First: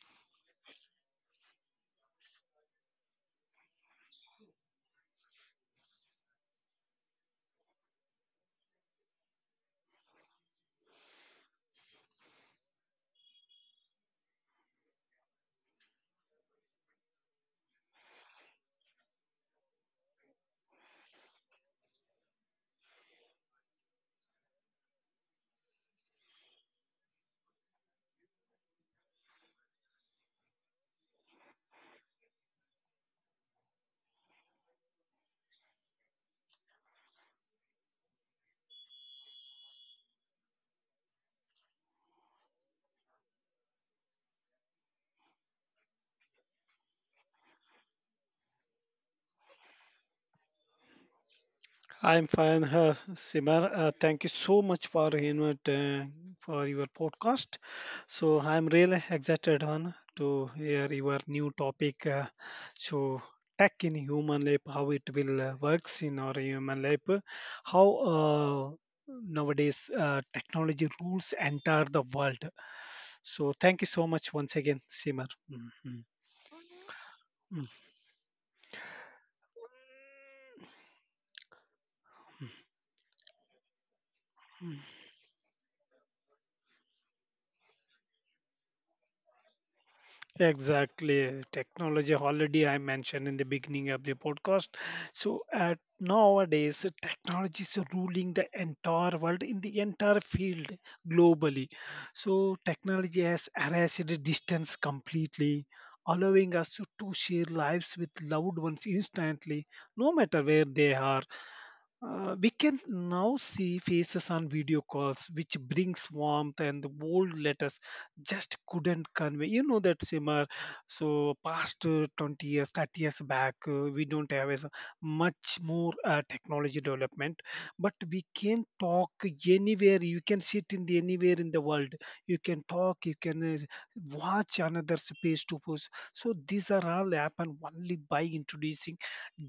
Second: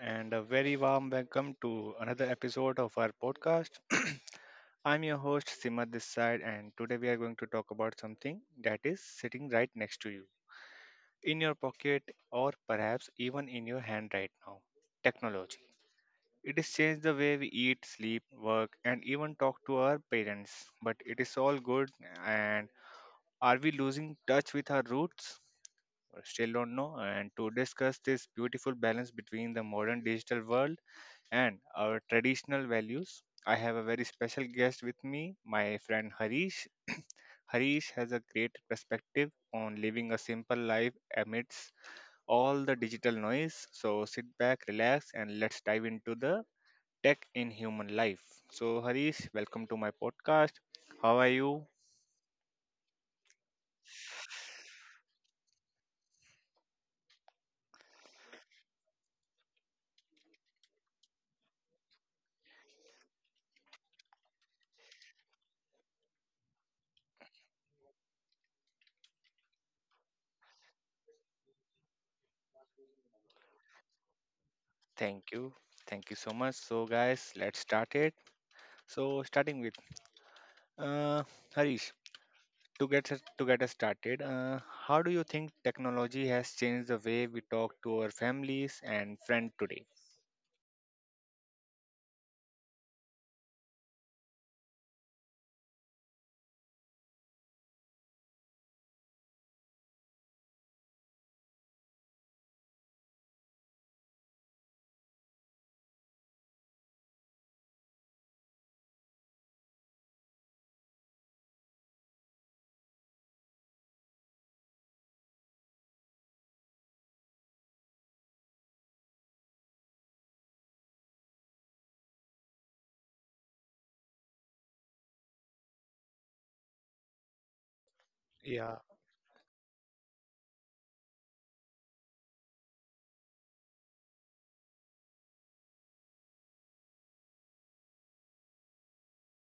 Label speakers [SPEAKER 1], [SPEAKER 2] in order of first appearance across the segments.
[SPEAKER 1] and a very warm welcome to another episode of our podcast. I'm your host Simar this side, and today we are going to talk about something that is sitting right next to you, in your pocket, or perhaps even in your hand right now technology. It has changed the way we eat, sleep, work, and even talk to our parents. But it is all good, and are we losing touch with our roots? Still don't know, and to discuss this beautiful balance between the modern digital world and our traditional values. I have a very special guest with me, my friend Harish. Harish has a great perspective on living a simple life amidst all the digital noise. So sit back, relax, and let's dive into the tech in human life. So, Harish, welcome to my podcast. How are you?
[SPEAKER 2] I'm fine, Simar. Thank you so much for invite, for your podcast. So I'm really excited on to hear your new topic. So tech in human life, how it will works in our human life, how uh, nowadays technology rules enter the world. So thank you so much once again, Simar.
[SPEAKER 1] Thank you.
[SPEAKER 2] Mhm.
[SPEAKER 1] Thank you so much. So, guys, let's
[SPEAKER 2] Mhm.
[SPEAKER 1] start it. So, starting with Uh, Harish, to get us started, how do you think technology has changed the way we talk to our families and friends today?
[SPEAKER 2] Exactly, technology already I mentioned in the beginning of the podcast. So at nowadays, technology is ruling the entire world in the entire field globally. So technology has erased the distance completely, allowing us to share lives with loved ones instantly, no matter where they are. We can now see faces on video calls, which brings warmth and the old letters just couldn't convey. You know that, Simar. So past 20 years, 30 years back, we don't have as much more technology development, but we can
[SPEAKER 1] Yeah.
[SPEAKER 2] talk anywhere. You can sit in the anywhere in the world. You can talk. You can watch another's face to face. So these are all happen only by introducing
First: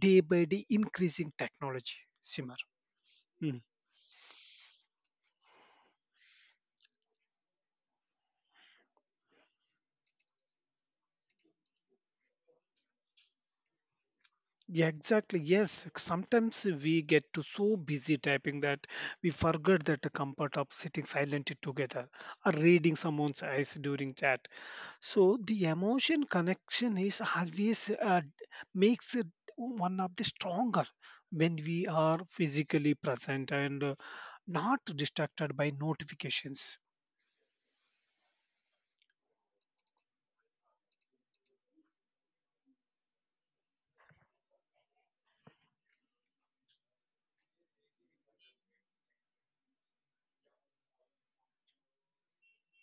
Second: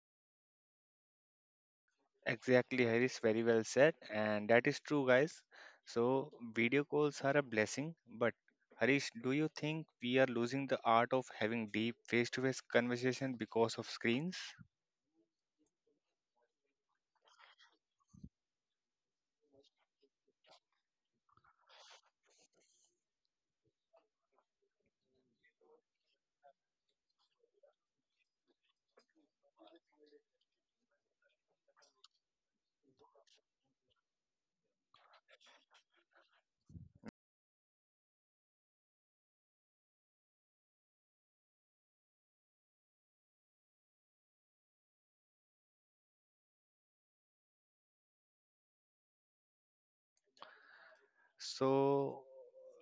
[SPEAKER 2] day by day increasing technology, Simar.
[SPEAKER 1] Exactly, Harish, very
[SPEAKER 2] Mm.
[SPEAKER 1] well said, and that is true, guys. So video calls are a blessing, but Harish, do you think we are losing the art of having deep face-to-face conversation because of screens?
[SPEAKER 2] Yeah, exactly. Yes, sometimes we get to so busy typing that we forget that the comfort of sitting silently together or reading someone's eyes during chat. So the emotion connection is always makes it one of the stronger when we are physically present and not distracted by notifications.
[SPEAKER 1] So,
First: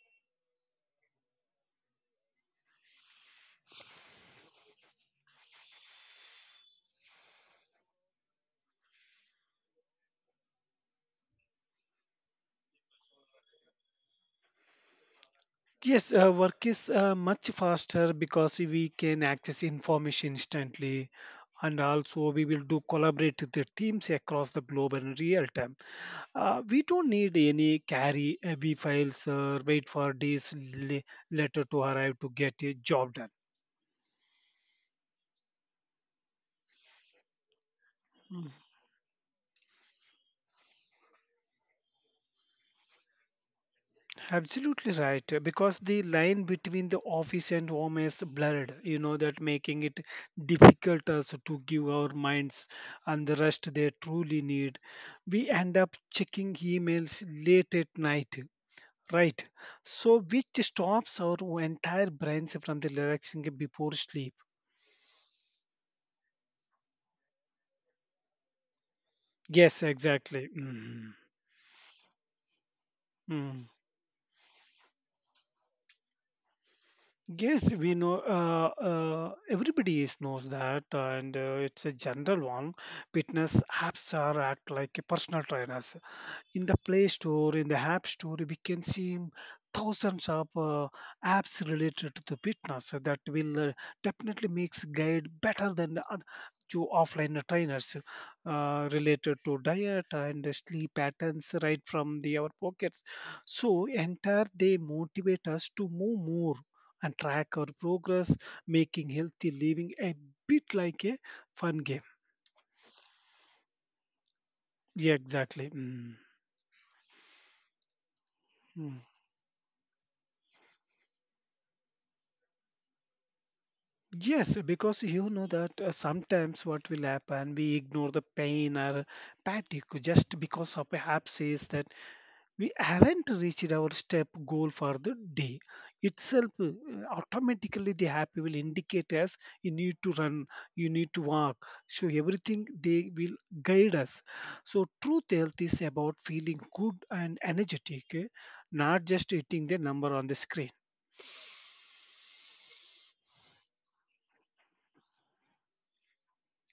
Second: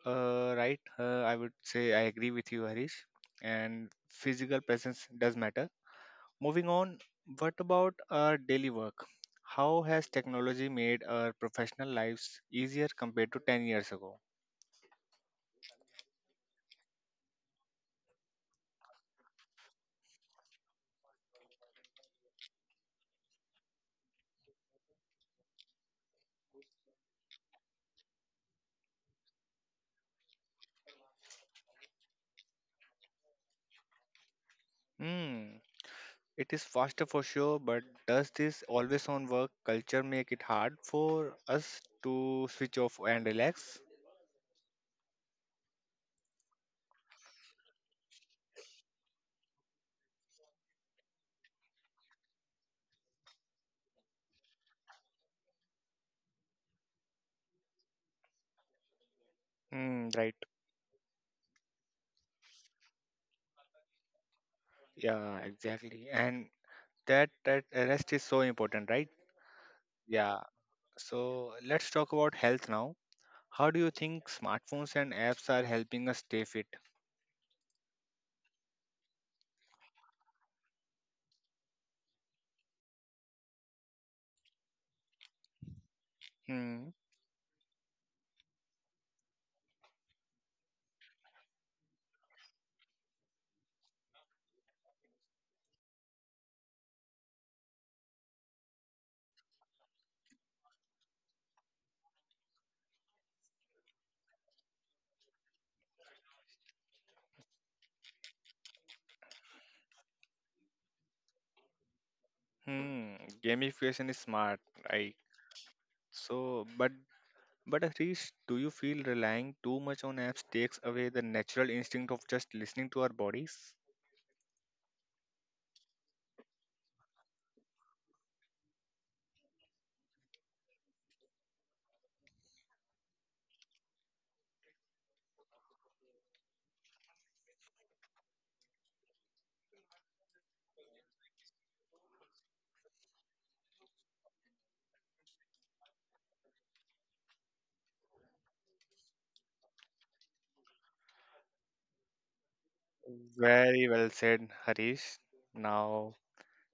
[SPEAKER 1] right, I would say I agree with you, Harish, and physical presence does matter. Moving on, what about our daily work? How has technology made our professional lives easier compared to 10 years ago?
[SPEAKER 2] Yes, work is much faster because we can access information instantly, and also we will do collaborate with the teams across the globe in real time. We don't need any carry heavy files or wait for days later to arrive to get a job done.
[SPEAKER 1] Hmm, it is faster for sure, but does
[SPEAKER 2] Mm,
[SPEAKER 1] this always on work culture make it hard for us to switch off and relax?
[SPEAKER 2] absolutely right, because the line between the office and home is blurred. You know that, making it difficult us to give our minds and the rest they truly need. We end up checking emails late at night. Right.
[SPEAKER 1] Hmm,
[SPEAKER 2] So,
[SPEAKER 1] right.
[SPEAKER 2] which stops our entire brains from the relaxing before sleep.
[SPEAKER 1] Yeah, exactly. And that rest is so important, right?
[SPEAKER 2] Yes,
[SPEAKER 1] Yeah.
[SPEAKER 2] exactly. Mhm.
[SPEAKER 1] So let's talk about health now.
[SPEAKER 2] Mm.
[SPEAKER 1] How do you think smartphones and apps are helping us stay fit?
[SPEAKER 2] Yes, we know. Everybody is knows that, and it's a general one. Fitness apps are act like a personal trainers. In the
[SPEAKER 1] Hmm.
[SPEAKER 2] Play Store, in the App Store, we can see thousands of apps related to the fitness. So that will definitely makes guide better than the to offline trainers related to diet and sleep patterns right from the our pockets. So entire they motivate us to move more and track our progress, making healthy living a bit like a fun game.
[SPEAKER 1] Hmm, gamification is smart,
[SPEAKER 2] Yeah,
[SPEAKER 1] right?
[SPEAKER 2] exactly.
[SPEAKER 1] So, but but Harish, do you
[SPEAKER 2] Mm.
[SPEAKER 1] feel relying too much on apps takes away the natural instinct of just listening to our bodies?
[SPEAKER 2] Yes, because you know that sometimes what will happen, we ignore the pain or fatigue just because of a abscess that we haven't reached our step goal for the day. Itself, automatically the happy will indicate us you need to run, you need to walk. So everything they will guide us. So truth health is about feeling good and energetic, not just hitting the number on the screen.
[SPEAKER 1] Very well said, Harish. Now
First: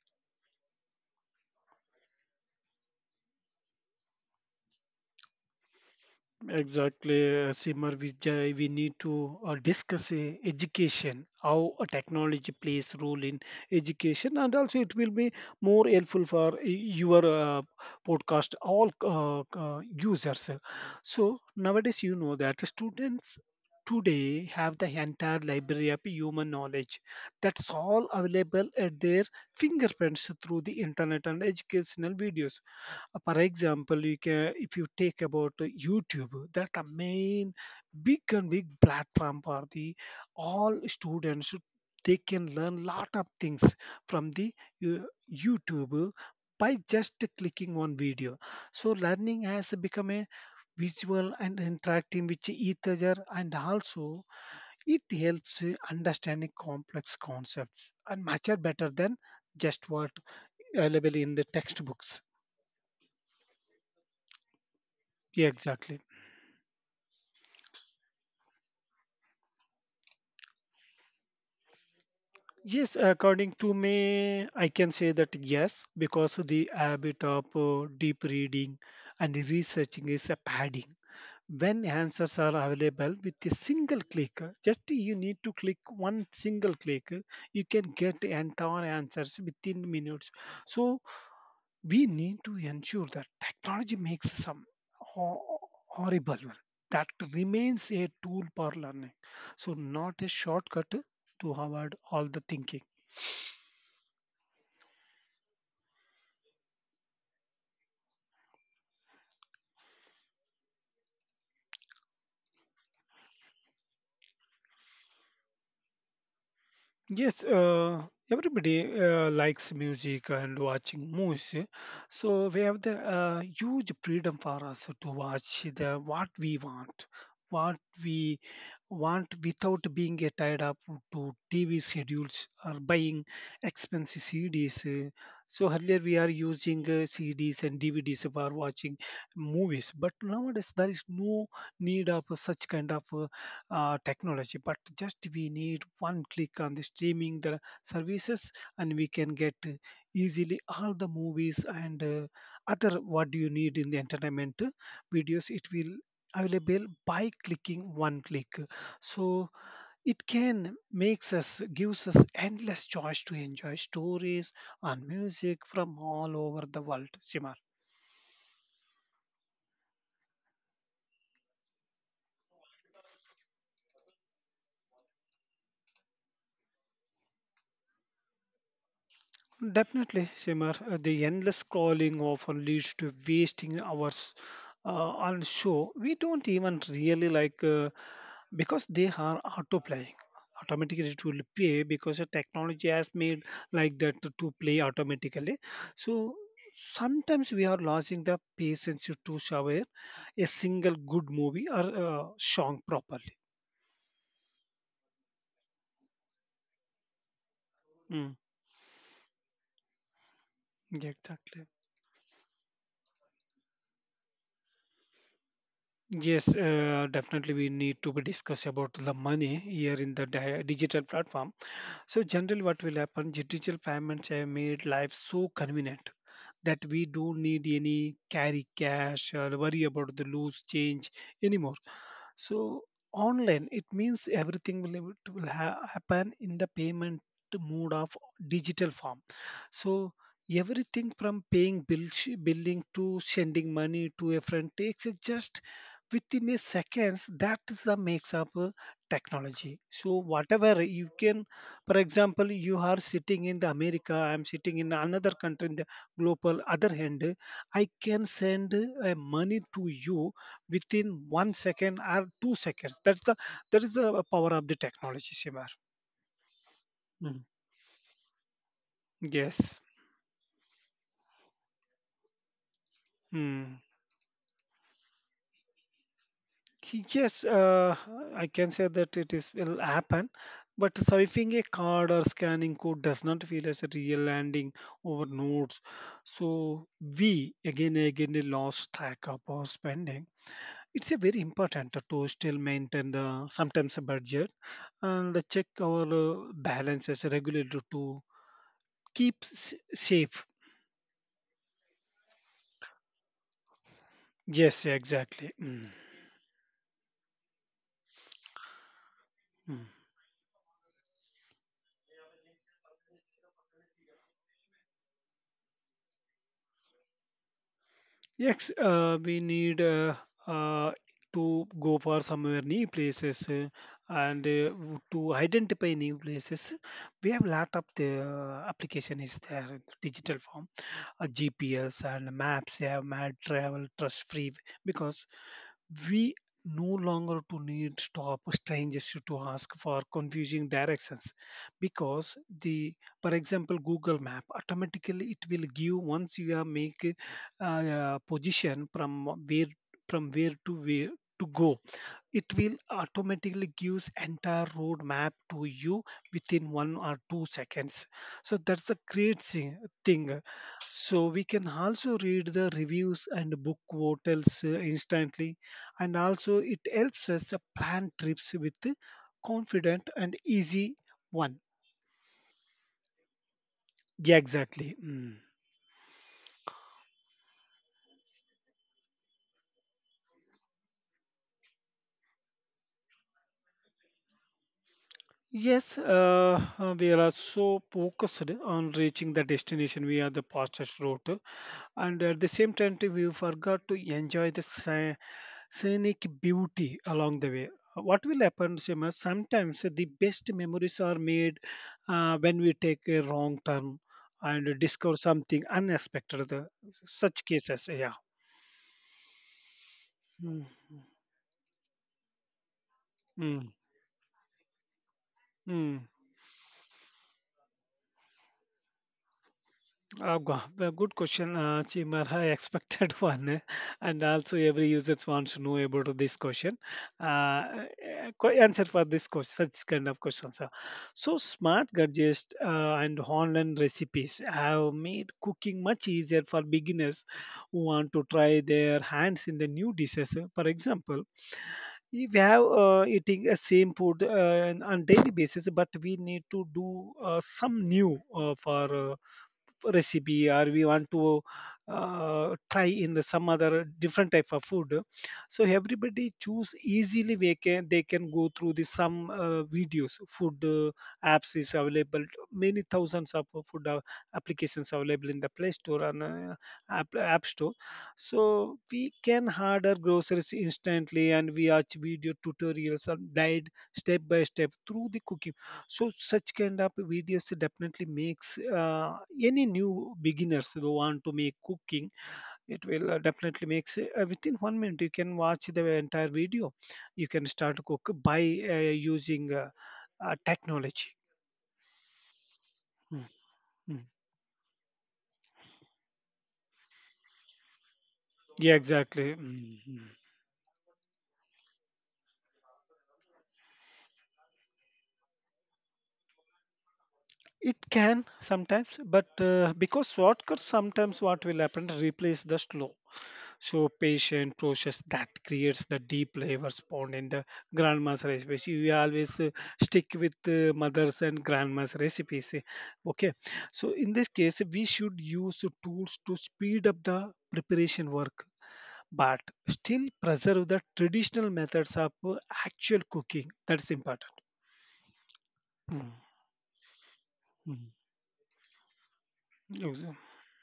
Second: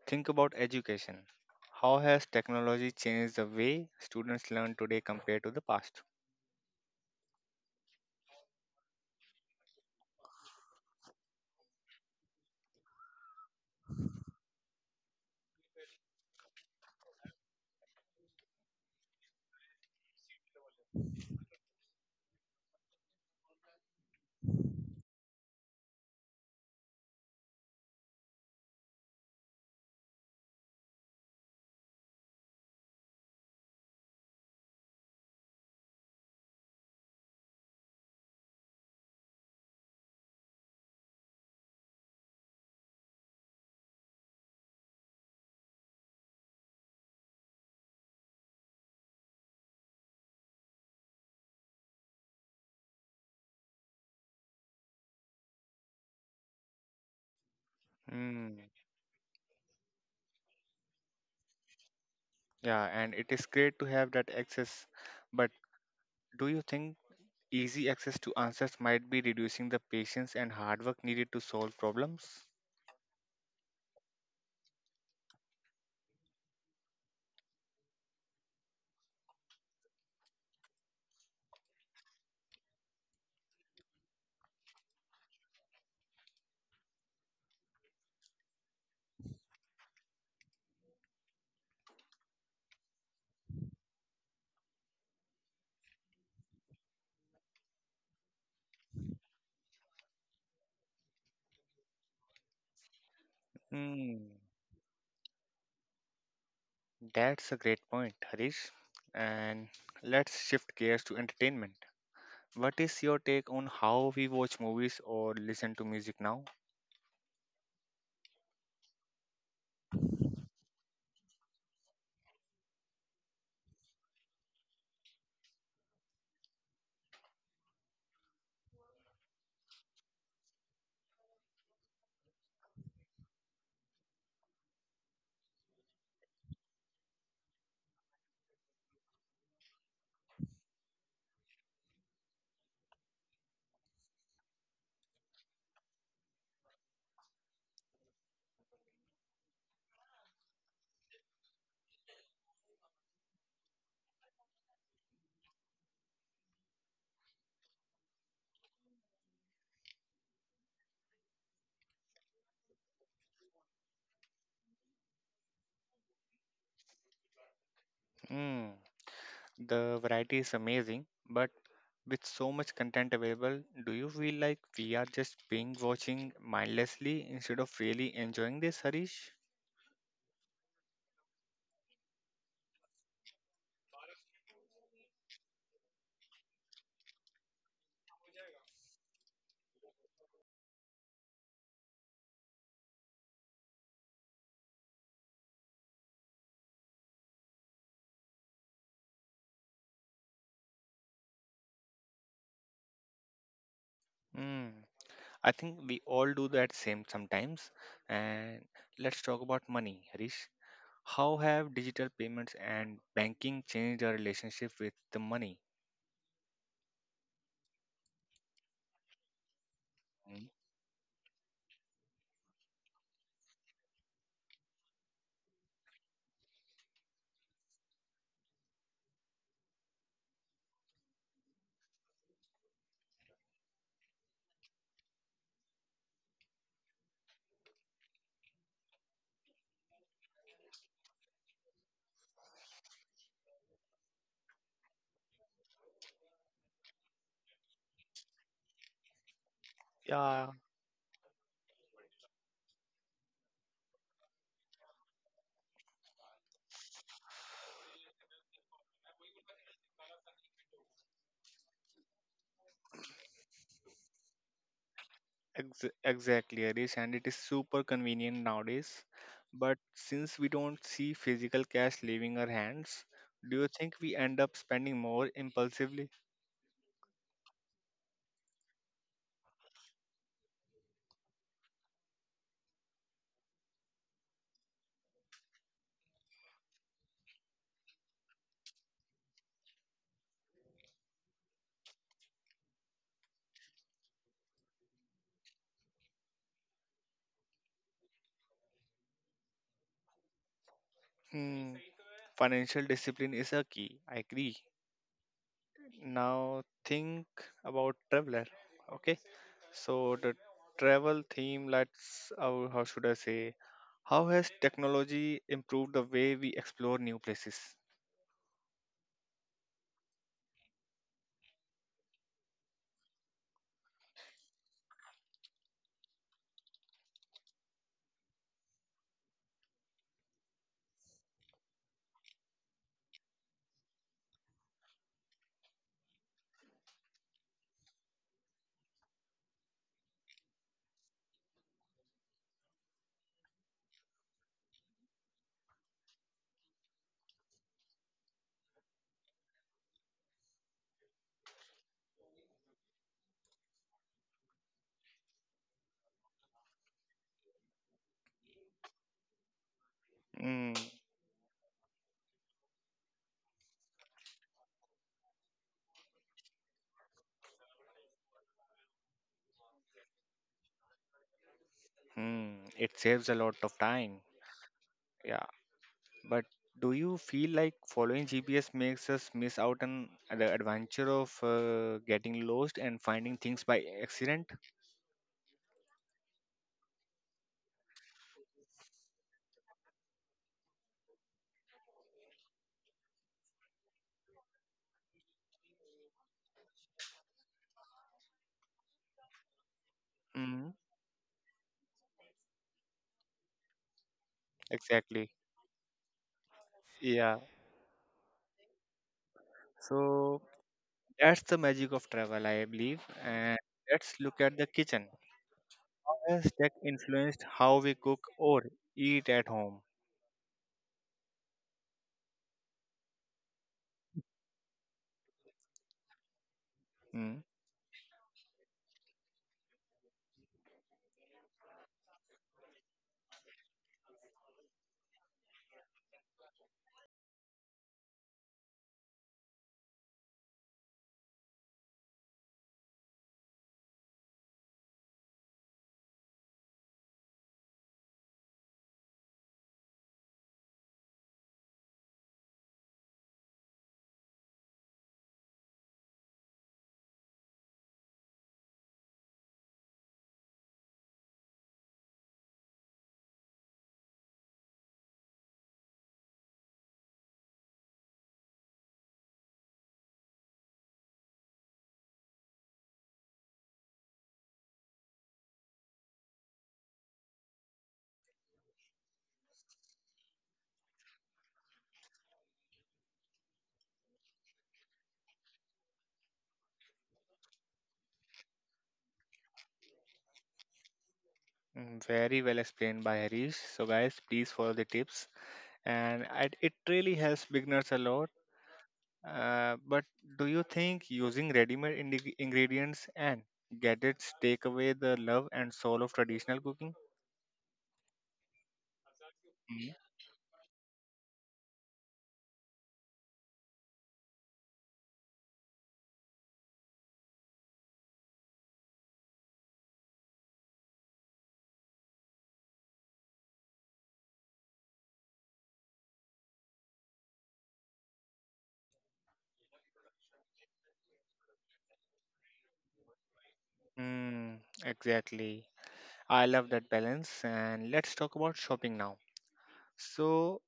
[SPEAKER 1] think about education. How has technology changed the way students learn today compared to the past?
[SPEAKER 2] Exactly, Simar Vijay. We need to discuss education, how a technology plays role in education, and also it will be more helpful for your podcast all users. So nowadays, you know that students today have the entire library of human knowledge that's all available at their fingerprints through the internet and educational videos. For example, you can if you take about YouTube, that's the main big and big platform for the all students. They can learn lot of things from the uh, YouTube by just clicking one video. So learning has become a visual and interacting with each other, and also it helps understanding complex concepts and much
[SPEAKER 1] Hmm.
[SPEAKER 2] are better than just what available in the textbooks.
[SPEAKER 1] Yeah, and it is great to have that access,
[SPEAKER 2] Yeah,
[SPEAKER 1] but
[SPEAKER 2] exactly.
[SPEAKER 1] do you think easy access to answers might be reducing the patience and hard work needed to solve problems?
[SPEAKER 2] Yes, according to me, I can say that yes, because the habit of deep reading and researching is a padding. When answers are available with a single click, just you need to click one single click, you can get the entire answers within minutes. So we need to ensure that technology makes some ho- horrible one that remains a tool for learning, so not a shortcut to avoid all the thinking.
[SPEAKER 1] Hmm, that's a great point, Harish. And let's shift gears to entertainment. What is your take on how we watch movies or listen to music now?
[SPEAKER 2] Yes, everybody likes music and watching movies. So we have the huge freedom for us to watch the what we want without being tied up to TV schedules or buying expensive CDs. So earlier we are using CDs and DVDs for watching movies, but nowadays there is no need of such kind of technology. But just we need one click on the streaming the services, and we can get easily all the movies and other what do you need in the entertainment videos. It will available by clicking one click. So it can makes us gives us endless choice to enjoy stories and music from all over the world, Simar.
[SPEAKER 1] Hmm, the variety is amazing, but with so much content available, do you feel like we are just being watching mindlessly instead of really enjoying this, Harish?
[SPEAKER 2] Definitely, Simar. The endless scrolling often leads to wasting hours on show we don't even really like because they are autoplaying. Automatically it will play because the technology has made like that to play automatically. So sometimes we are losing the patience to survey a single good movie or song properly.
[SPEAKER 1] Hmm. I think we all do that same sometimes.
[SPEAKER 2] Mm,
[SPEAKER 1] And let's talk about money, Harish.
[SPEAKER 2] yeah,
[SPEAKER 1] How
[SPEAKER 2] exactly.
[SPEAKER 1] have digital payments and banking changed our relationship with the money?
[SPEAKER 2] Yes, definitely we need to be discuss about the money here in the
[SPEAKER 1] Mm.
[SPEAKER 2] digital platform. So generally what will happen, digital payments have made life so convenient that we don't need any carry cash or worry about the loose change anymore. So online, it means everything will, will happen in the payment mode of digital form. So everything from paying bill, billing to sending money to a friend takes it just within a seconds. That is the makes up technology. So
[SPEAKER 1] Yeah,
[SPEAKER 2] whatever you can, for example, you are sitting in the America, I'm sitting in another country in the global other hand, I can send money to you within 1 second or 2 seconds. That's the that is the power of the technology, Shimar.
[SPEAKER 1] exactly, Harish, and it is
[SPEAKER 2] Mm.
[SPEAKER 1] super convenient nowadays. But
[SPEAKER 2] Yes.
[SPEAKER 1] since we don't see physical cash leaving our hands, do you
[SPEAKER 2] Mm.
[SPEAKER 1] think we end up spending more impulsively?
[SPEAKER 2] Yes, I can say that it is will happen, but swiping a card or scanning code does not feel as a real landing over nodes. So we again and again they lost track of our spending. It's a very important to still maintain the sometimes a budget and check our balances regularly to keep safe.
[SPEAKER 1] Hmm, financial discipline is a key. I agree.
[SPEAKER 2] Yes, exactly. Mm,
[SPEAKER 1] Now think about traveler. Okay,
[SPEAKER 2] mm.
[SPEAKER 1] so the travel theme, how should I say, how has technology improved the way we explore new places?
[SPEAKER 2] Yes, we need uh, to go for somewhere new places to identify new places. We have lot of the application is there in the digital form. GPS and maps have made travel trust free because we no longer to need stop strangers to ask for confusing directions. Because the, for example, Google Map automatically it will give once you are make position from where, from where to go, it will automatically gives entire roadmap to you within 1 or 2 seconds. So that's a great thing.
[SPEAKER 1] Mm,
[SPEAKER 2] So we can also read the reviews and book hotels instantly, and also it helps us plan trips with the confident and easy one.
[SPEAKER 1] hmm, it saves a lot of time.
[SPEAKER 2] Yeah, exactly. Mm.
[SPEAKER 1] Yeah, but do you feel like following GPS makes us miss out on the adventure of getting lost and finding things by accident?
[SPEAKER 2] Yes, we are so focused on reaching the destination via the fastest route, and at the same time too, we forgot to enjoy the scenic beauty along the way. What will happen, Seema, sometimes the best
[SPEAKER 1] Mm,
[SPEAKER 2] memories are made when we take a wrong turn and discover
[SPEAKER 1] exactly.
[SPEAKER 2] something unexpected.
[SPEAKER 1] Yeah.
[SPEAKER 2] Such cases, yeah.
[SPEAKER 1] So
[SPEAKER 2] Mm.
[SPEAKER 1] that's the magic of travel, I believe. And
[SPEAKER 2] Mm.
[SPEAKER 1] let's look at the kitchen.
[SPEAKER 2] Mm.
[SPEAKER 1] Has tech influenced how we cook or eat at home?
[SPEAKER 2] Well, good question, Chimar. I expected one, and also every user wants to know about this question.
[SPEAKER 1] Mm,
[SPEAKER 2] Uh, Answer for this question, such kind of questions. So, smart gadgets and online recipes have made cooking much easier for beginners who want to try their hands in the new dishes. Eh. For example, if we have eating a same food on daily basis, but we need to do some new for. Recipe or we want to try in the some other different type of food. So everybody choose easily, they can go through the some videos. Food apps is available, many thousands of food applications available in the Play Store and App Store. So we can order groceries instantly, and we watch video tutorials and guide step by step through the cooking. So such kind of videos definitely makes any new beginners who want to make cooking. It will definitely makes within 1 minute you can watch the entire video. You can start to cook by using technology.
[SPEAKER 1] mm, very well explained by
[SPEAKER 2] Mm,
[SPEAKER 1] Harish. So,
[SPEAKER 2] mm.
[SPEAKER 1] guys, please follow the tips, and it really helps beginners a lot.
[SPEAKER 2] Yeah, exactly. Mm,
[SPEAKER 1] But
[SPEAKER 2] mm.
[SPEAKER 1] do you think using ready-made ingredients and gadgets take away the love and soul of traditional cooking?
[SPEAKER 2] It can sometimes, but
[SPEAKER 1] Mm.
[SPEAKER 2] because shortcuts sometimes what will happen replace the slow, patient process that creates the deep flavors bond in the grandma's recipes. We always stick with mothers and grandma's recipes. Eh. Okay, so in this case, we should use the tools to speed up the preparation work, but still preserve the traditional methods of actual cooking. That's important.
[SPEAKER 1] Mm, exactly.
[SPEAKER 2] Mm,
[SPEAKER 1] I love that balance. And
[SPEAKER 2] mm.
[SPEAKER 1] let's talk about shopping now.
[SPEAKER 2] Yes.
[SPEAKER 1] So,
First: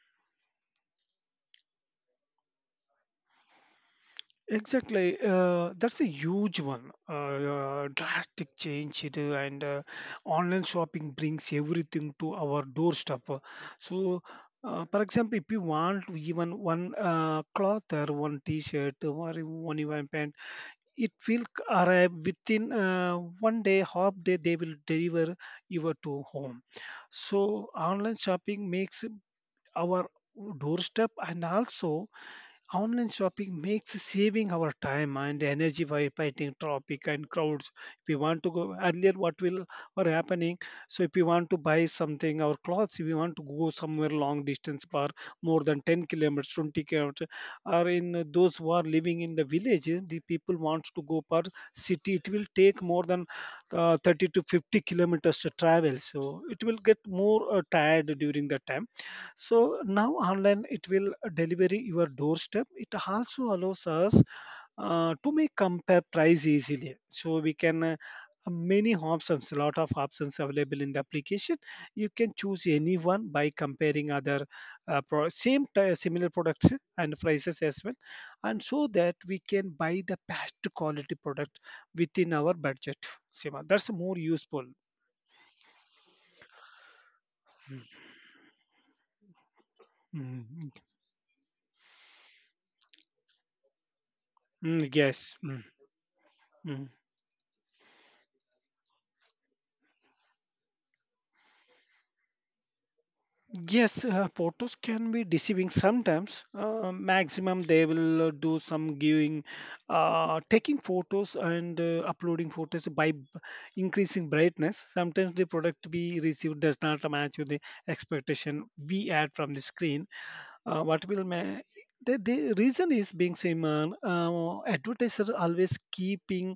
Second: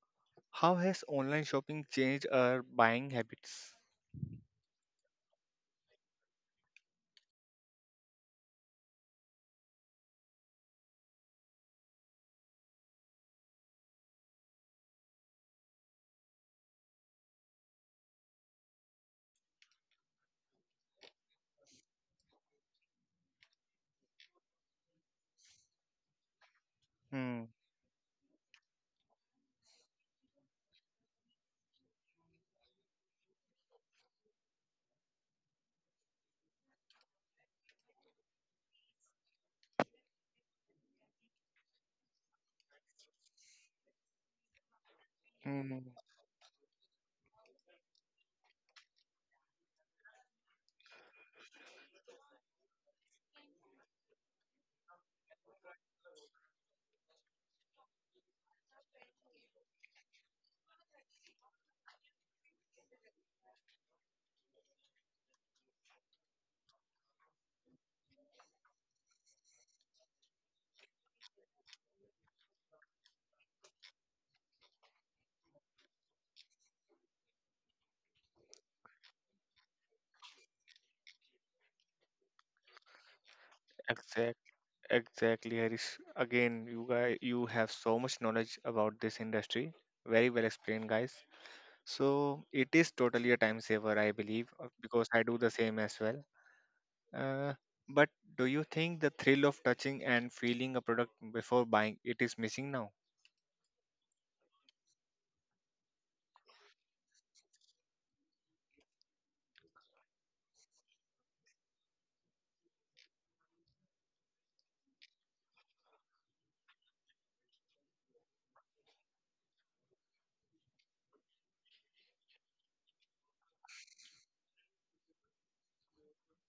[SPEAKER 1] how has online shopping changed our buying habits?
[SPEAKER 2] Exactly, that's a huge one. Drastic change, it, and online shopping brings everything to our doorstep. So, for example, if you want even one cloth or one T-shirt or one even pant, it will arrive within 1 day, half day. They will deliver you to home.
[SPEAKER 1] Hmm.
[SPEAKER 2] So, online shopping makes our doorstep and also online shopping makes saving our time and energy by fighting traffic and crowds. If we want to go earlier, what will or happening? So if we want to buy something, our clothes, if we want to go somewhere long distance for more than
[SPEAKER 1] Mm,
[SPEAKER 2] 10 kilometers, 20 kilometers, or in those who are living in the villages, the people wants to go per city. It will take more than 30 to 50 kilometers to travel. So it will get more tired during that time, so now online it will deliver your doorstep. It also allows us to make compare price easily. So we can many options, a lot of options available in the application. You can choose any one by comparing other similar products and prices as well, and so that we can buy the best quality product within our budget. Sima, that's more
[SPEAKER 1] exact,
[SPEAKER 2] useful.
[SPEAKER 1] exactly, Harish. Again, you guys, you have
[SPEAKER 2] Mm,
[SPEAKER 1] so much knowledge about this industry. Very well
[SPEAKER 2] mm,
[SPEAKER 1] explained, guys. So it is totally a time saver, I believe,
[SPEAKER 2] mm,
[SPEAKER 1] because I
[SPEAKER 2] yes.
[SPEAKER 1] do the
[SPEAKER 2] Mm,
[SPEAKER 1] same as well.
[SPEAKER 2] mm.
[SPEAKER 1] Uh, but do you think the thrill of touching and feeling a product before buying it is missing now?
[SPEAKER 2] Yes, photos can be deceiving sometimes. Maximum, they will do some giving, taking photos and uploading photos by increasing brightness. Sometimes the product we receive does not match with the expectation we had from the screen. Uh, what will ma- the the reason is being same. Advertisers always keeping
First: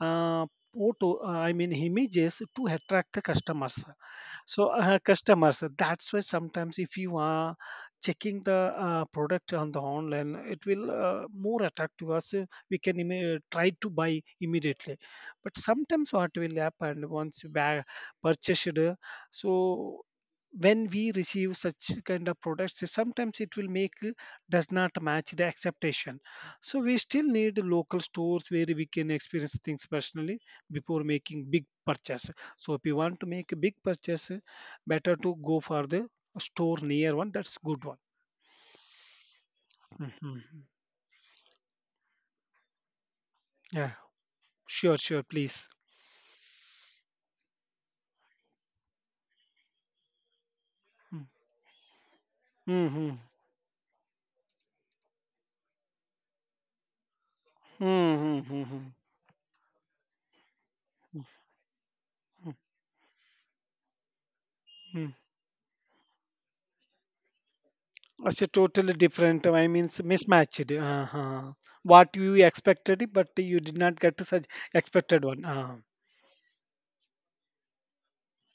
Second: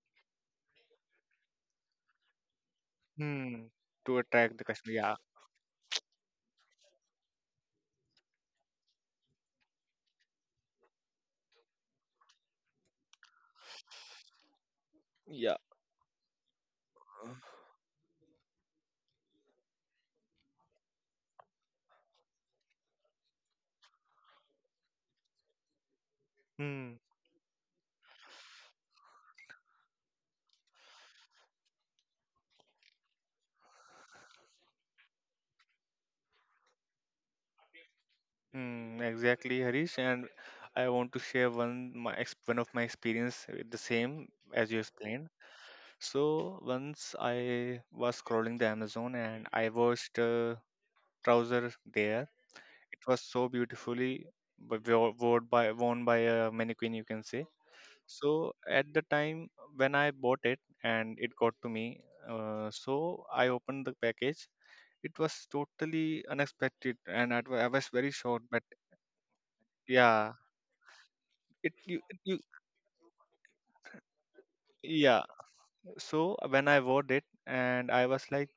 [SPEAKER 2] uh, I mean images to attract the
[SPEAKER 1] Hmm.
[SPEAKER 2] customers.
[SPEAKER 1] To attract the
[SPEAKER 2] So
[SPEAKER 1] customer, yeah.
[SPEAKER 2] customers, that's why sometimes if you are checking the product on the online, it will more attract to us. We can try to buy immediately. But sometimes what will happen once you buy, purchased, so when we receive such kind of products, sometimes it will make does not match the acceptation. So we
[SPEAKER 1] Hmm.
[SPEAKER 2] still need local stores where we can experience things personally before making big purchase. So if you want to make a big purchase, better to go for the store near one, that's good one.
[SPEAKER 1] Hmm. Exactly, Harish. And
[SPEAKER 2] Hmm.
[SPEAKER 1] I want to share one of my experience with the
[SPEAKER 2] Yeah,
[SPEAKER 1] same as you
[SPEAKER 2] sure, sure,
[SPEAKER 1] explained.
[SPEAKER 2] please.
[SPEAKER 1] So once I was scrolling the Amazon and I watched a
[SPEAKER 2] Mm-hmm.
[SPEAKER 1] trouser there. It was so beautifully worn by a mannequin, you can say. So
[SPEAKER 2] Mm-hmm.
[SPEAKER 1] at the time when I bought it and it got to me, so I opened the package.
[SPEAKER 2] Mm.
[SPEAKER 1] It was totally unexpected, and I was very
[SPEAKER 2] It's
[SPEAKER 1] shocked.
[SPEAKER 2] a
[SPEAKER 1] But
[SPEAKER 2] totally different, I mean, it's
[SPEAKER 1] yeah,
[SPEAKER 2] mismatched. Uh-huh. What
[SPEAKER 1] you
[SPEAKER 2] you expected, but you did not get such
[SPEAKER 1] yeah.
[SPEAKER 2] expected one. Uh-huh.
[SPEAKER 1] So when I bought it, and I was like,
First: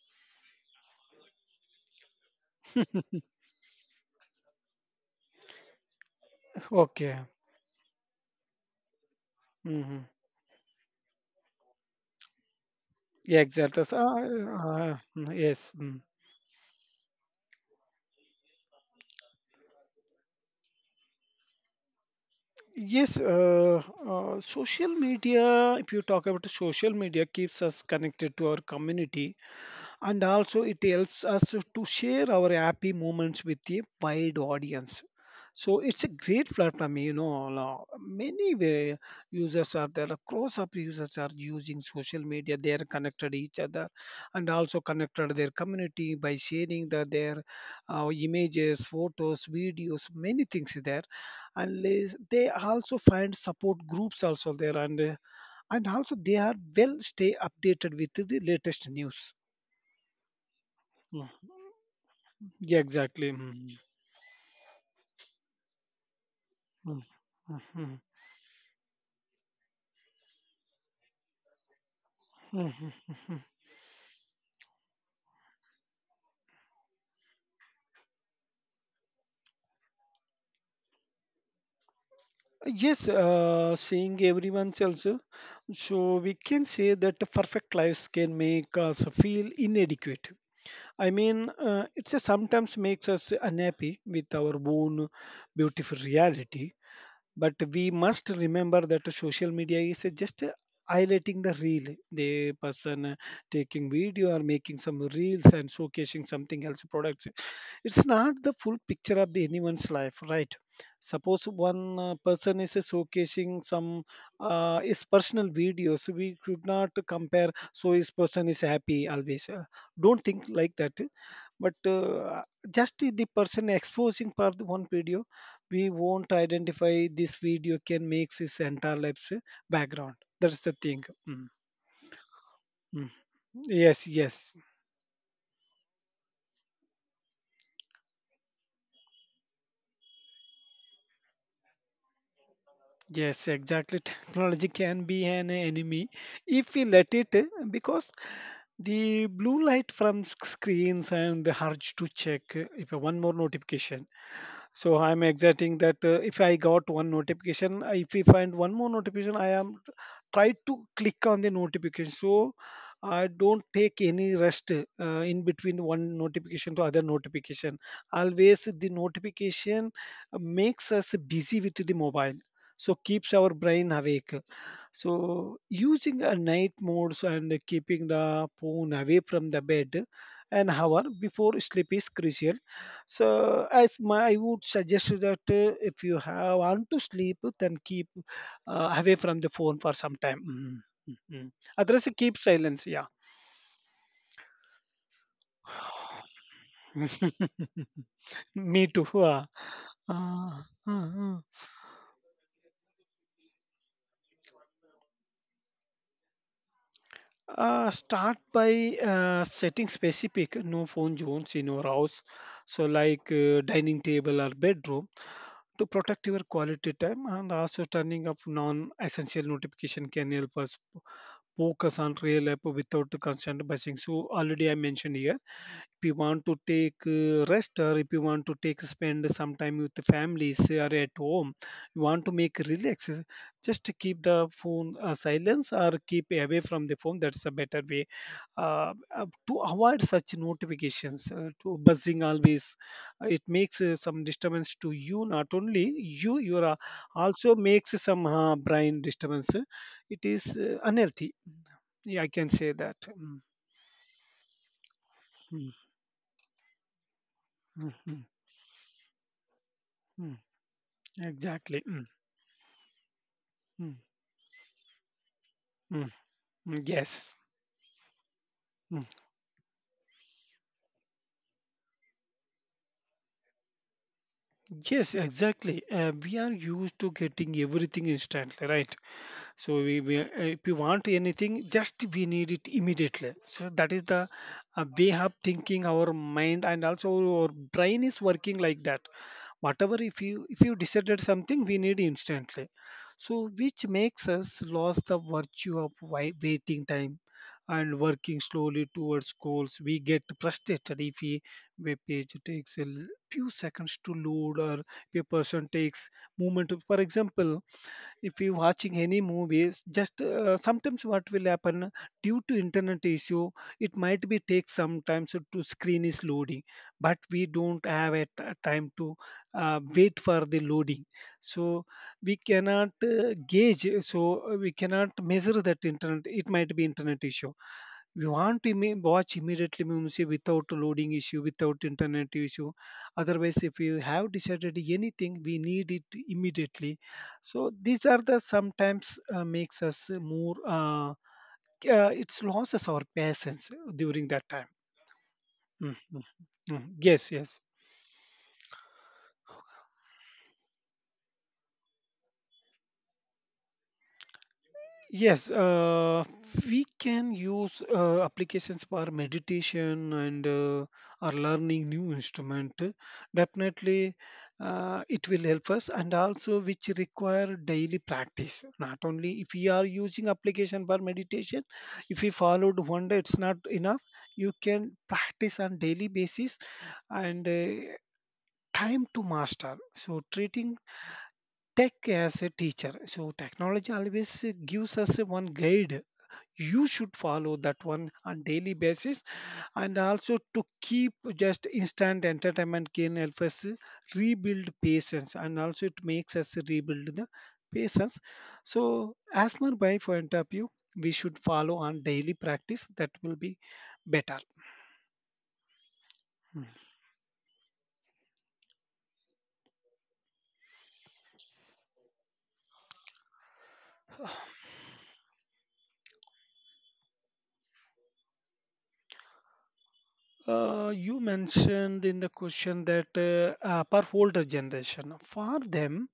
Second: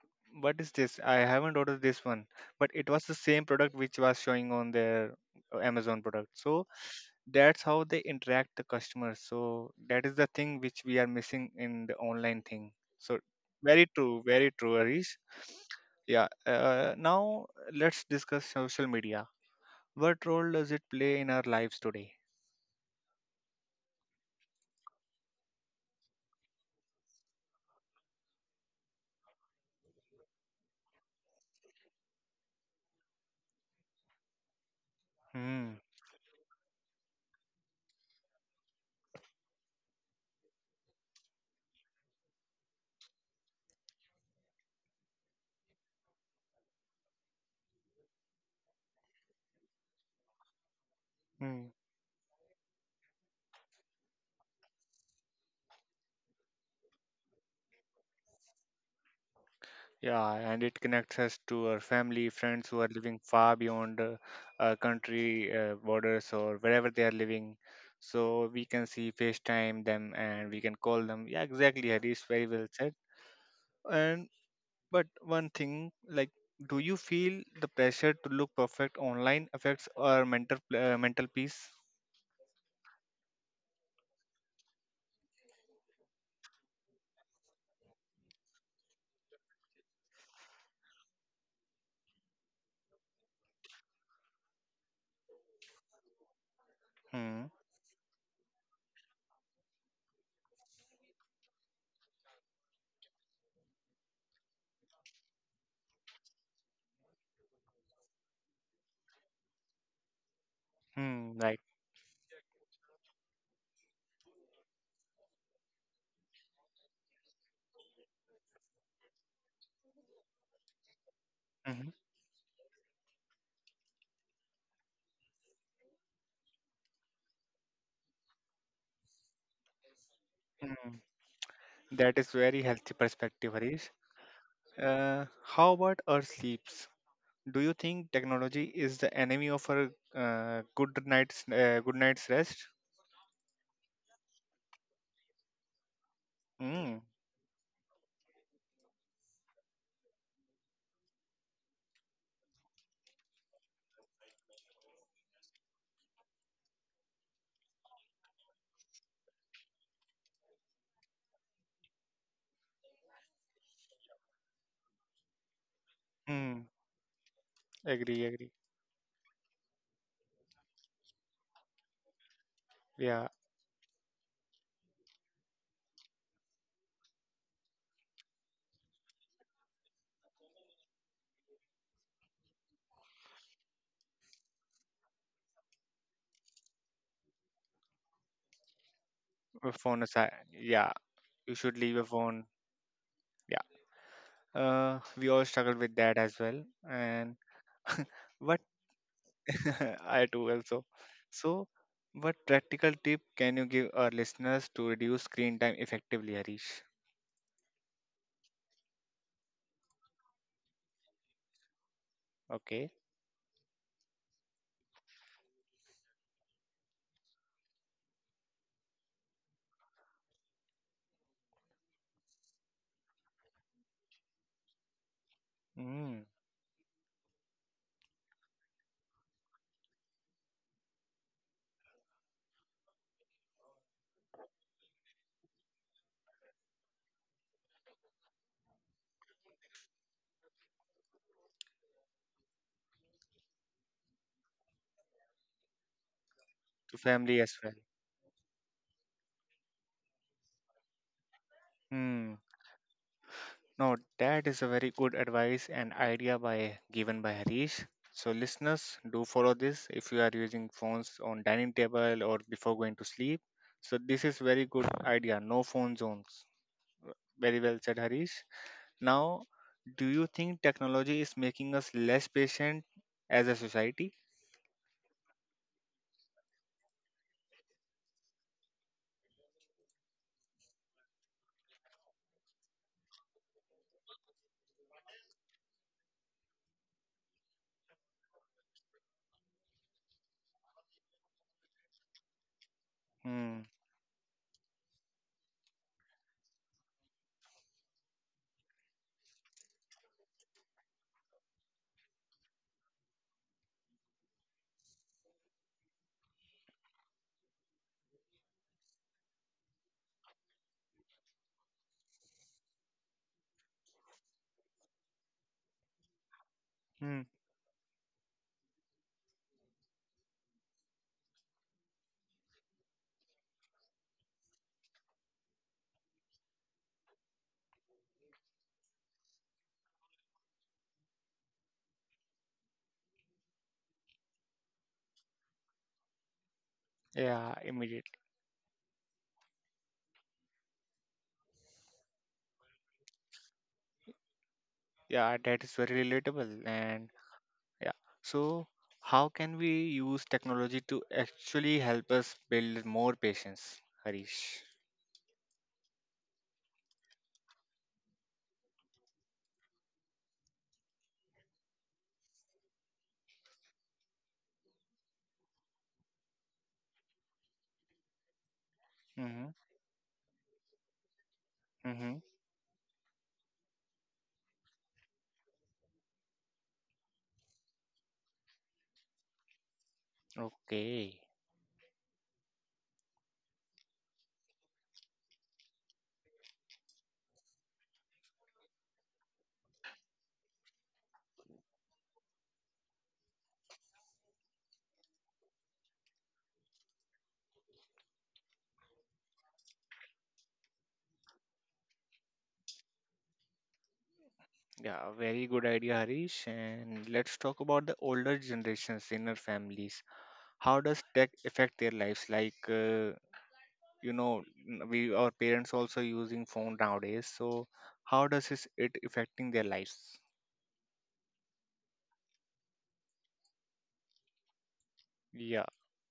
[SPEAKER 1] "What is this? I haven't ordered this one." But it was the same product which was showing on their Amazon product. So
[SPEAKER 2] Okay.
[SPEAKER 1] that's how they interact the customers. So
[SPEAKER 2] Mm-hmm.
[SPEAKER 1] that is the thing which we are missing in the online thing. So
[SPEAKER 2] Yeah, exactly. So,
[SPEAKER 1] very true, Arish.
[SPEAKER 2] yes. Mm.
[SPEAKER 1] Yeah. Now let's discuss social media. What role does it play in our lives today?
[SPEAKER 2] Yes, social media, if you talk about social media, keeps us connected to our community and also it helps us to share our happy moments with a wide audience, so
[SPEAKER 1] Hmm.
[SPEAKER 2] it's a great platform lo- Many way users are there, across of users are using social media, they are connected each other and also connected their community by sharing their images, photos, videos, many things there.
[SPEAKER 1] Hmm.
[SPEAKER 2] And they also find support groups also there, and and also they are well stay updated with the latest news.
[SPEAKER 1] Yeah, and it connects us
[SPEAKER 2] Hmm.
[SPEAKER 1] to our family, friends
[SPEAKER 2] Yeah,
[SPEAKER 1] who are living
[SPEAKER 2] exactly.
[SPEAKER 1] far
[SPEAKER 2] Mhm.
[SPEAKER 1] beyond our country borders or wherever
[SPEAKER 2] Mhm.
[SPEAKER 1] they are living.
[SPEAKER 2] Mhm.
[SPEAKER 1] So we can see FaceTime them and we can call them. Yeah, exactly, Harish. Very well said.
[SPEAKER 2] Mhm. Mhm.
[SPEAKER 1] And but one thing, like, do you feel the pressure to look perfect online affects our mental peace?
[SPEAKER 2] Yes, seeing everyone else. So we can say that the perfect lives can make us feel inadequate. I mean, it just sometimes makes us unhappy with our own beautiful reality.
[SPEAKER 1] Hmm.
[SPEAKER 2] But we must remember that social media is just highlighting the real, the person taking video or making some reels and showcasing something else products. It's not the full picture of the anyone's life, right?
[SPEAKER 1] Hmm.
[SPEAKER 2] Suppose
[SPEAKER 1] Right.
[SPEAKER 2] one person is showcasing some his personal videos, we could not compare, so his person is happy always. Don't think like that. but
[SPEAKER 1] Hmm.
[SPEAKER 2] uh, just the person exposing for the one video, we won't identify. This video can make his entire life's background. That's the
[SPEAKER 1] Hmm.
[SPEAKER 2] thing. Mm,
[SPEAKER 1] That is very healthy
[SPEAKER 2] mm.
[SPEAKER 1] perspective, Harish.
[SPEAKER 2] Yes, yes.
[SPEAKER 1] How about our sleep? Do you think technology is the enemy of a good night's rest?
[SPEAKER 2] Yes, exactly. Technology can be an enemy if we
[SPEAKER 1] Mm.
[SPEAKER 2] let it, because the blue light from screens and the urge to check if one more notification, so I'm exciting that if I got one notification, if we find one more notification, I try to click on the notification. So I don't take any rest in between one
[SPEAKER 1] Mm.
[SPEAKER 2] notification to other notification,
[SPEAKER 1] Agree, agree.
[SPEAKER 2] always the notification makes us busy with the mobile, so
[SPEAKER 1] Yeah,
[SPEAKER 2] keeps our brain awake. So using a night modes and keeping the phone away from the bed an hour before sleep is crucial. So as my, I would suggest you that if you have want to sleep, then keep away from the
[SPEAKER 1] a
[SPEAKER 2] phone for
[SPEAKER 1] phone
[SPEAKER 2] some
[SPEAKER 1] aside.
[SPEAKER 2] time. Mm,
[SPEAKER 1] Yeah,
[SPEAKER 2] mm, mm.
[SPEAKER 1] you should leave a
[SPEAKER 2] Otherwise, keep
[SPEAKER 1] phone.
[SPEAKER 2] silence. Yeah.
[SPEAKER 1] Yeah. We all struggle with that as well. And what
[SPEAKER 2] Me too.
[SPEAKER 1] I do
[SPEAKER 2] Uh,
[SPEAKER 1] also.
[SPEAKER 2] uh, uh.
[SPEAKER 1] So, what practical tip can you give our listeners to reduce screen time effectively, Harish?
[SPEAKER 2] Start by setting specific no phone zones in your house, so
[SPEAKER 1] Okay.
[SPEAKER 2] like dining table or bedroom, to protect your quality time. And also turning off non-essential notification can help us focus on real life without the constant buzzing. So already I mentioned here, if you
[SPEAKER 1] Mm.
[SPEAKER 2] want to take rest or if you want to take spend some time with the families or at home, you want to make relax, just keep the phone silence or keep away from the phone. That's a better way to avoid such notifications to buzzing always. It makes some disturbance to you, not only you, you are
[SPEAKER 1] To family as
[SPEAKER 2] also
[SPEAKER 1] well.
[SPEAKER 2] makes some brain disturbance. It is unhealthy, yeah, I
[SPEAKER 1] Hmm.
[SPEAKER 2] can say that.
[SPEAKER 1] No, that is a very good advice
[SPEAKER 2] Mm,
[SPEAKER 1] and idea by given by Harish.
[SPEAKER 2] mm, mm, mm,
[SPEAKER 1] So listeners, do follow this if you are
[SPEAKER 2] mm.
[SPEAKER 1] using phones on dining
[SPEAKER 2] Exactly. Mm,
[SPEAKER 1] table or before going to sleep.
[SPEAKER 2] mm,
[SPEAKER 1] So this is very good idea. No phone
[SPEAKER 2] mm,
[SPEAKER 1] zones.
[SPEAKER 2] mm. Yes.
[SPEAKER 1] Very well said, Harish.
[SPEAKER 2] Mm.
[SPEAKER 1] Now, do you think technology is making us less patient as a society?
[SPEAKER 2] Yes, exactly. We are used to getting everything instantly, right? So we if you want anything, just we need it immediately, so that is the way of thinking our mind, and also our brain is working like that. Whatever, if you decided something, we need instantly, so
[SPEAKER 1] Hmm.
[SPEAKER 2] which makes us lose the virtue of waiting time and working slowly towards goals. We get frustrated if a web page takes a few seconds to load, or if a person takes moment. For example, if you're watching any movies, just sometimes what will happen, due to internet issue, it might be take sometimes to screen is loading, but
[SPEAKER 1] Hmm.
[SPEAKER 2] we don't have a time to wait for the loading. So we cannot gauge, so we cannot measure that internet, it might be internet issue. We want to watch immediately means without loading issue, without internet issue. Otherwise, if you have decided anything, we need it immediately.
[SPEAKER 1] Yeah,
[SPEAKER 2] So these
[SPEAKER 1] immediately.
[SPEAKER 2] are the sometimes makes us more. It's loses our patience during that time.
[SPEAKER 1] Yeah, that is
[SPEAKER 2] Mm,
[SPEAKER 1] very
[SPEAKER 2] mm,
[SPEAKER 1] relatable,
[SPEAKER 2] mm.
[SPEAKER 1] and
[SPEAKER 2] Yes, yes.
[SPEAKER 1] yeah. So, how can we use technology to actually help us build more patience, Harish?
[SPEAKER 2] Yes, we can use applications for meditation and or learning new instrument. Definitely, it will help us, and also which require daily practice. Not only if
[SPEAKER 1] Mm-hmm.
[SPEAKER 2] we are using application for meditation,
[SPEAKER 1] Mm-hmm.
[SPEAKER 2] if we followed 1 day, it's not enough. You can practice on daily basis and. Time to master, so treating
[SPEAKER 1] Okay.
[SPEAKER 2] tech as a teacher, so technology always gives us one guide. You should follow that one on daily basis, and also to keep just instant entertainment can help us rebuild patience, and also it makes us rebuild the patience. So as per my point of view, we should follow on daily practice, that will be better.
[SPEAKER 1] Yeah, very good idea, Harish.
[SPEAKER 2] Mm.
[SPEAKER 1] And let's talk about the older generations in our families. How does tech affect their lives? Like, you know, we our parents also using phone nowadays. So, how does this, it affecting their lives?
[SPEAKER 2] You mentioned in the question that per older generation, for
[SPEAKER 1] Yeah.
[SPEAKER 2] them,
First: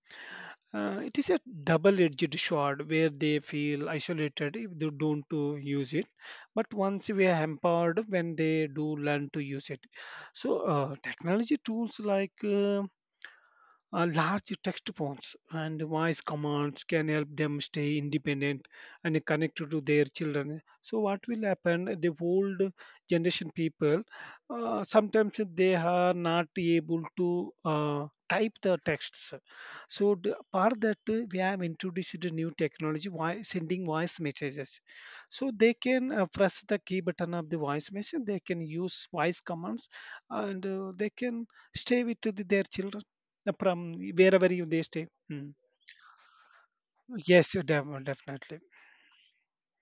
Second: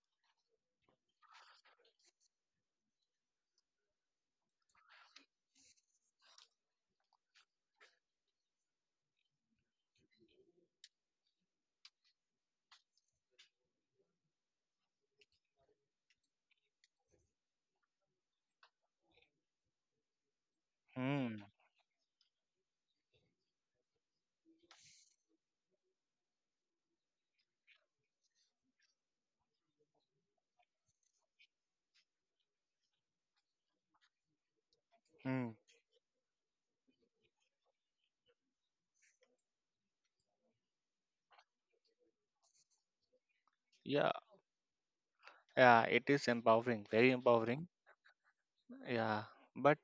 [SPEAKER 2] it is a double-edged sword where they feel isolated if they don't to use it. But once we are hampered when they do learn to use it, so technology tools like large text fonts and voice commands can help them stay independent and connected to their children. So, what will
[SPEAKER 1] Mm.
[SPEAKER 2] happen? The old generation people sometimes they are not able to type the texts. So, for that, we have introduced a new technology, why sending voice messages. So,
[SPEAKER 1] Mm.
[SPEAKER 2] they can press the key button of the voice message, they can use voice commands, and they can stay with their children from
[SPEAKER 1] Yeah.
[SPEAKER 2] wherever you they stay. Mm.
[SPEAKER 1] Yeah. It is empowering. Very
[SPEAKER 2] Yes, you
[SPEAKER 1] empowering.
[SPEAKER 2] definitely.
[SPEAKER 1] Yeah, but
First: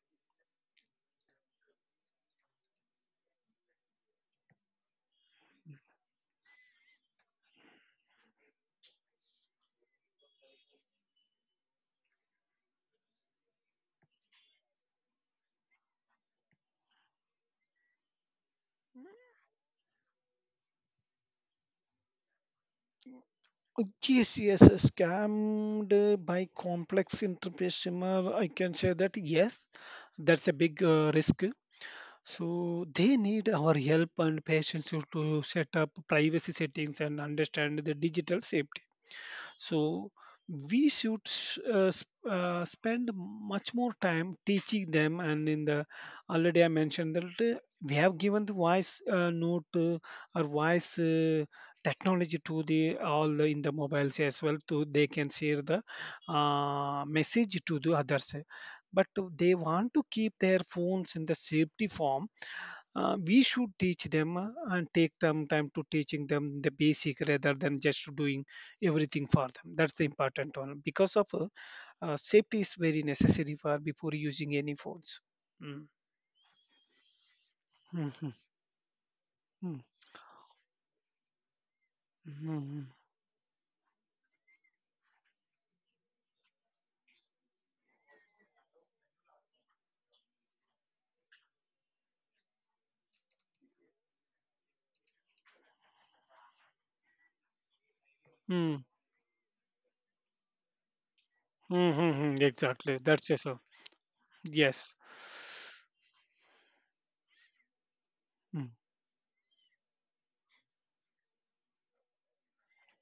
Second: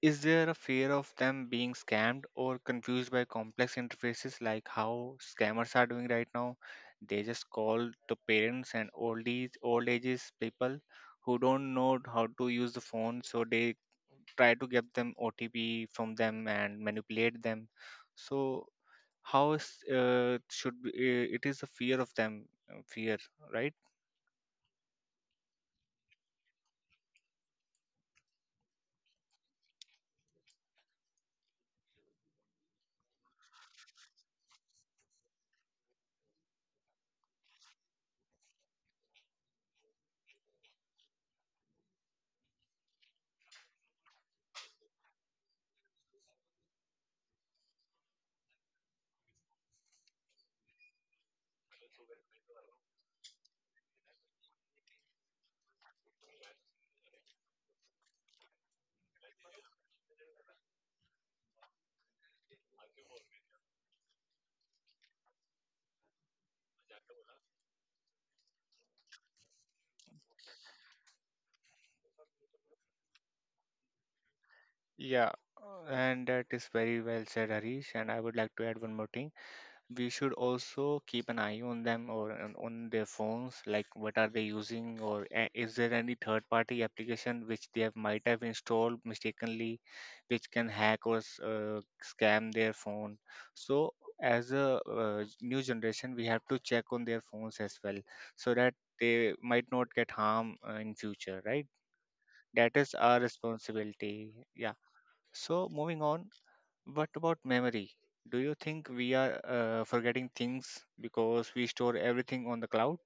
[SPEAKER 1] is there a fear of them being scammed or confused by complex interfaces like how scammers are doing right now? They just call the parents and old age old ages people who don't know how to use the phone, so they try to get them OTP from them and manipulate them. So how is, it is a fear of them, uh, fear, right?
[SPEAKER 2] Yes, yes, scammed by complex entrepreneur. I can say that yes, that's a big risk. So they need our help and patience to set up privacy settings and understand the digital safety. So we should spend much more time teaching them. And in the already I mentioned that we have given the voice note, or voice technology to the in the mobiles as well, to they can share the message to the others. But they want to keep their phones in the safety form, we should teach them and take them time to teaching them the basic rather than just doing everything for them. That's the important one, because of safety is very necessary for before using any phones.
[SPEAKER 1] Yeah,
[SPEAKER 2] Mm.
[SPEAKER 1] and that is very well said, Harish. And I
[SPEAKER 2] Mhm.
[SPEAKER 1] would like to add one more thing
[SPEAKER 2] Mm.
[SPEAKER 1] we should also keep an eye on them or
[SPEAKER 2] Mhm.
[SPEAKER 1] on their phones like what are they using or is there any third party application which might have installed mistakenly which can hack or scam their phone, so as a new generation we have to check on their phones as well so that
[SPEAKER 2] Mm.
[SPEAKER 1] they might not get harm in future, right?
[SPEAKER 2] Mhm.
[SPEAKER 1] That is
[SPEAKER 2] Exactly,
[SPEAKER 1] our
[SPEAKER 2] that's just so
[SPEAKER 1] responsibility, yeah.
[SPEAKER 2] yes.
[SPEAKER 1] So moving on, what about memory? Do you
[SPEAKER 2] Mm.
[SPEAKER 1] think we are forgetting things because we store everything on the cloud?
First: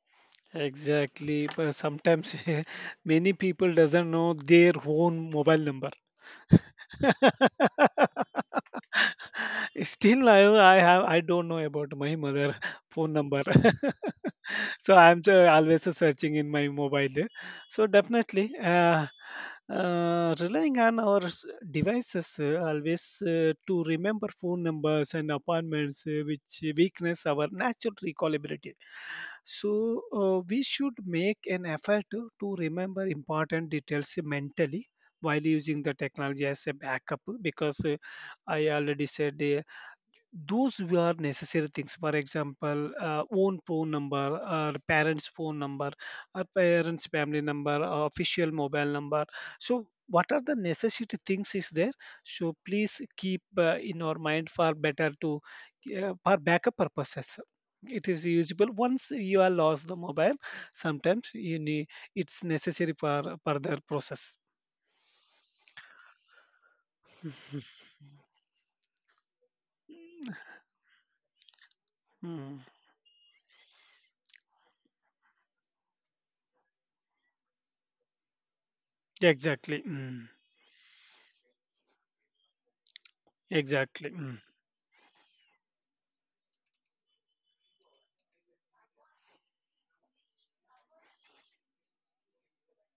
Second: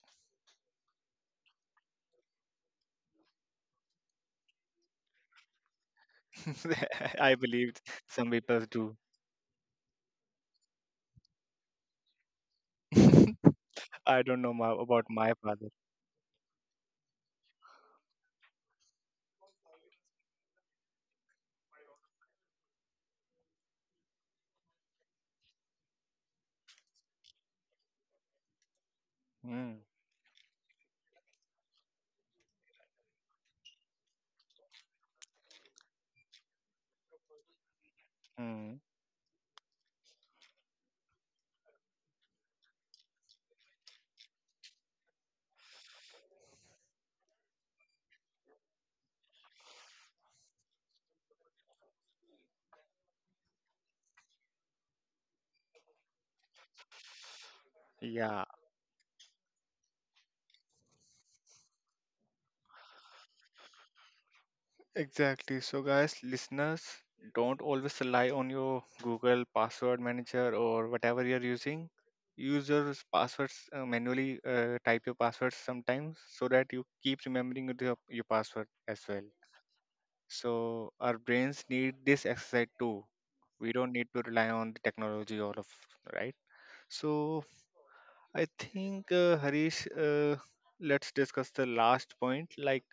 [SPEAKER 2] Exactly, but sometimes many people doesn't know their own mobile number.
[SPEAKER 1] I believe some people do.
[SPEAKER 2] Still, I have I don't know about my mother phone number.
[SPEAKER 1] I don't know
[SPEAKER 2] So
[SPEAKER 1] about
[SPEAKER 2] I'm
[SPEAKER 1] my father.
[SPEAKER 2] always searching in my mobile. So definitely, relying on our devices always to remember phone numbers and appointments, which weakness our natural recall ability.
[SPEAKER 1] Mm,
[SPEAKER 2] So we should make an effort to remember important details mentally while using the technology as a backup, because I
[SPEAKER 1] mm,
[SPEAKER 2] already said, those were necessary things, for example, own phone number or parents phone number or parents family number or official mobile number. So what are the necessary things is there, so please keep in our mind for better to for backup purposes. It is
[SPEAKER 1] yeah,
[SPEAKER 2] usable once you are lost the mobile, sometimes you need, it's necessary for further process.
[SPEAKER 1] exactly. So, guys, listeners, don't always rely on your Google password manager or whatever you're using.
[SPEAKER 2] Mm,
[SPEAKER 1] Use your passwords manually, type your passwords sometimes so that you keep remembering your password as well.
[SPEAKER 2] exactly. Mm,
[SPEAKER 1] So our brains need this exercise too. We don't
[SPEAKER 2] exactly.
[SPEAKER 1] need to
[SPEAKER 2] Mm.
[SPEAKER 1] rely on the technology all of right. So I think Harish, let's discuss the last point. Like,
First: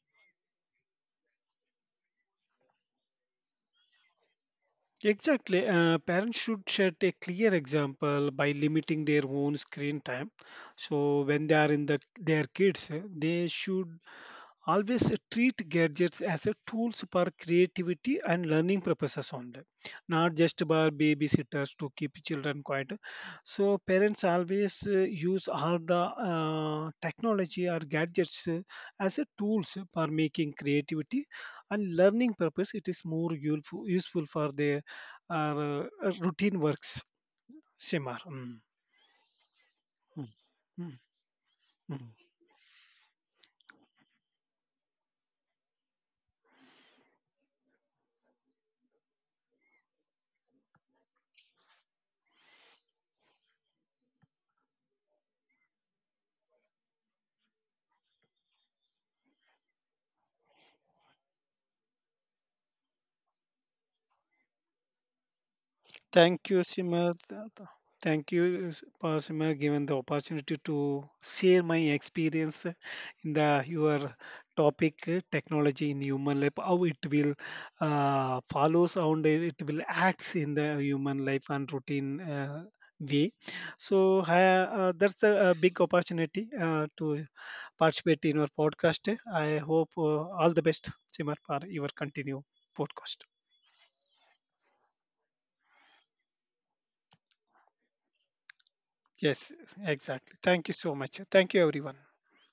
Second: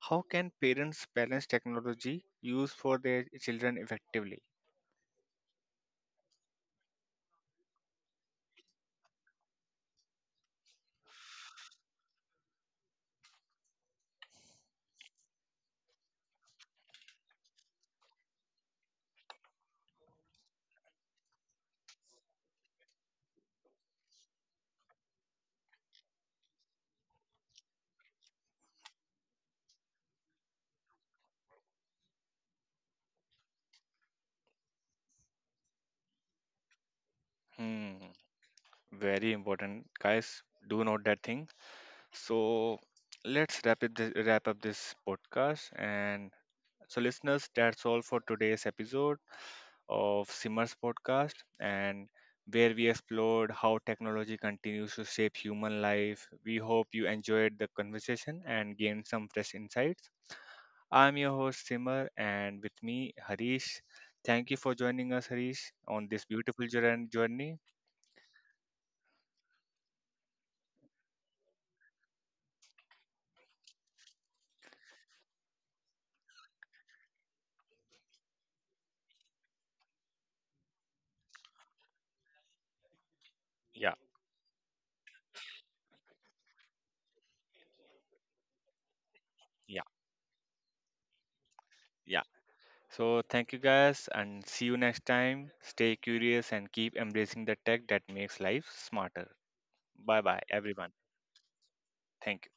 [SPEAKER 1] how can parents balance technology use for their children effectively?
[SPEAKER 2] Exactly. Parents should set a clear example by limiting their own screen time. So when they are in the their kids, they should always treat gadgets as a tools for creativity and learning purposes only, not just by babysitters to keep children quiet. So parents always use all the technology or gadgets as a tools for making creativity and learning purpose. It is more useful, useful for their uh, routine works,
[SPEAKER 1] Hmm,
[SPEAKER 2] Simar. Mm,
[SPEAKER 1] very important, guys. Do
[SPEAKER 2] mm,
[SPEAKER 1] note that thing.
[SPEAKER 2] mm, mm.
[SPEAKER 1] So let's wrap it. Wrap up this podcast. And so, listeners, that's all for today's episode of Simmer's podcast, and where we explored how technology continues to shape human life. We hope you enjoyed the conversation and gained some fresh insights. I'm your host Simmer, and with me Harish. Thank you for joining us, Harish, on this
[SPEAKER 2] Thank you,
[SPEAKER 1] beautiful
[SPEAKER 2] Simar.
[SPEAKER 1] journey.
[SPEAKER 2] Thank you, Sima, given the opportunity to share my experience in the your topic, technology in human life, how it will follows on, it will acts in the human life and routine way. So, that's a big opportunity to participate in your podcast. I hope all the best, Simar, for your continue
[SPEAKER 1] So,
[SPEAKER 2] podcast.
[SPEAKER 1] thank you guys, and see you next time. Stay curious and keep embracing the tech that makes life smarter.
[SPEAKER 2] Yes,
[SPEAKER 1] Bye
[SPEAKER 2] exactly.
[SPEAKER 1] bye,
[SPEAKER 2] Thank you
[SPEAKER 1] everyone.
[SPEAKER 2] so much. Thank you, everyone.
[SPEAKER 1] Thank you.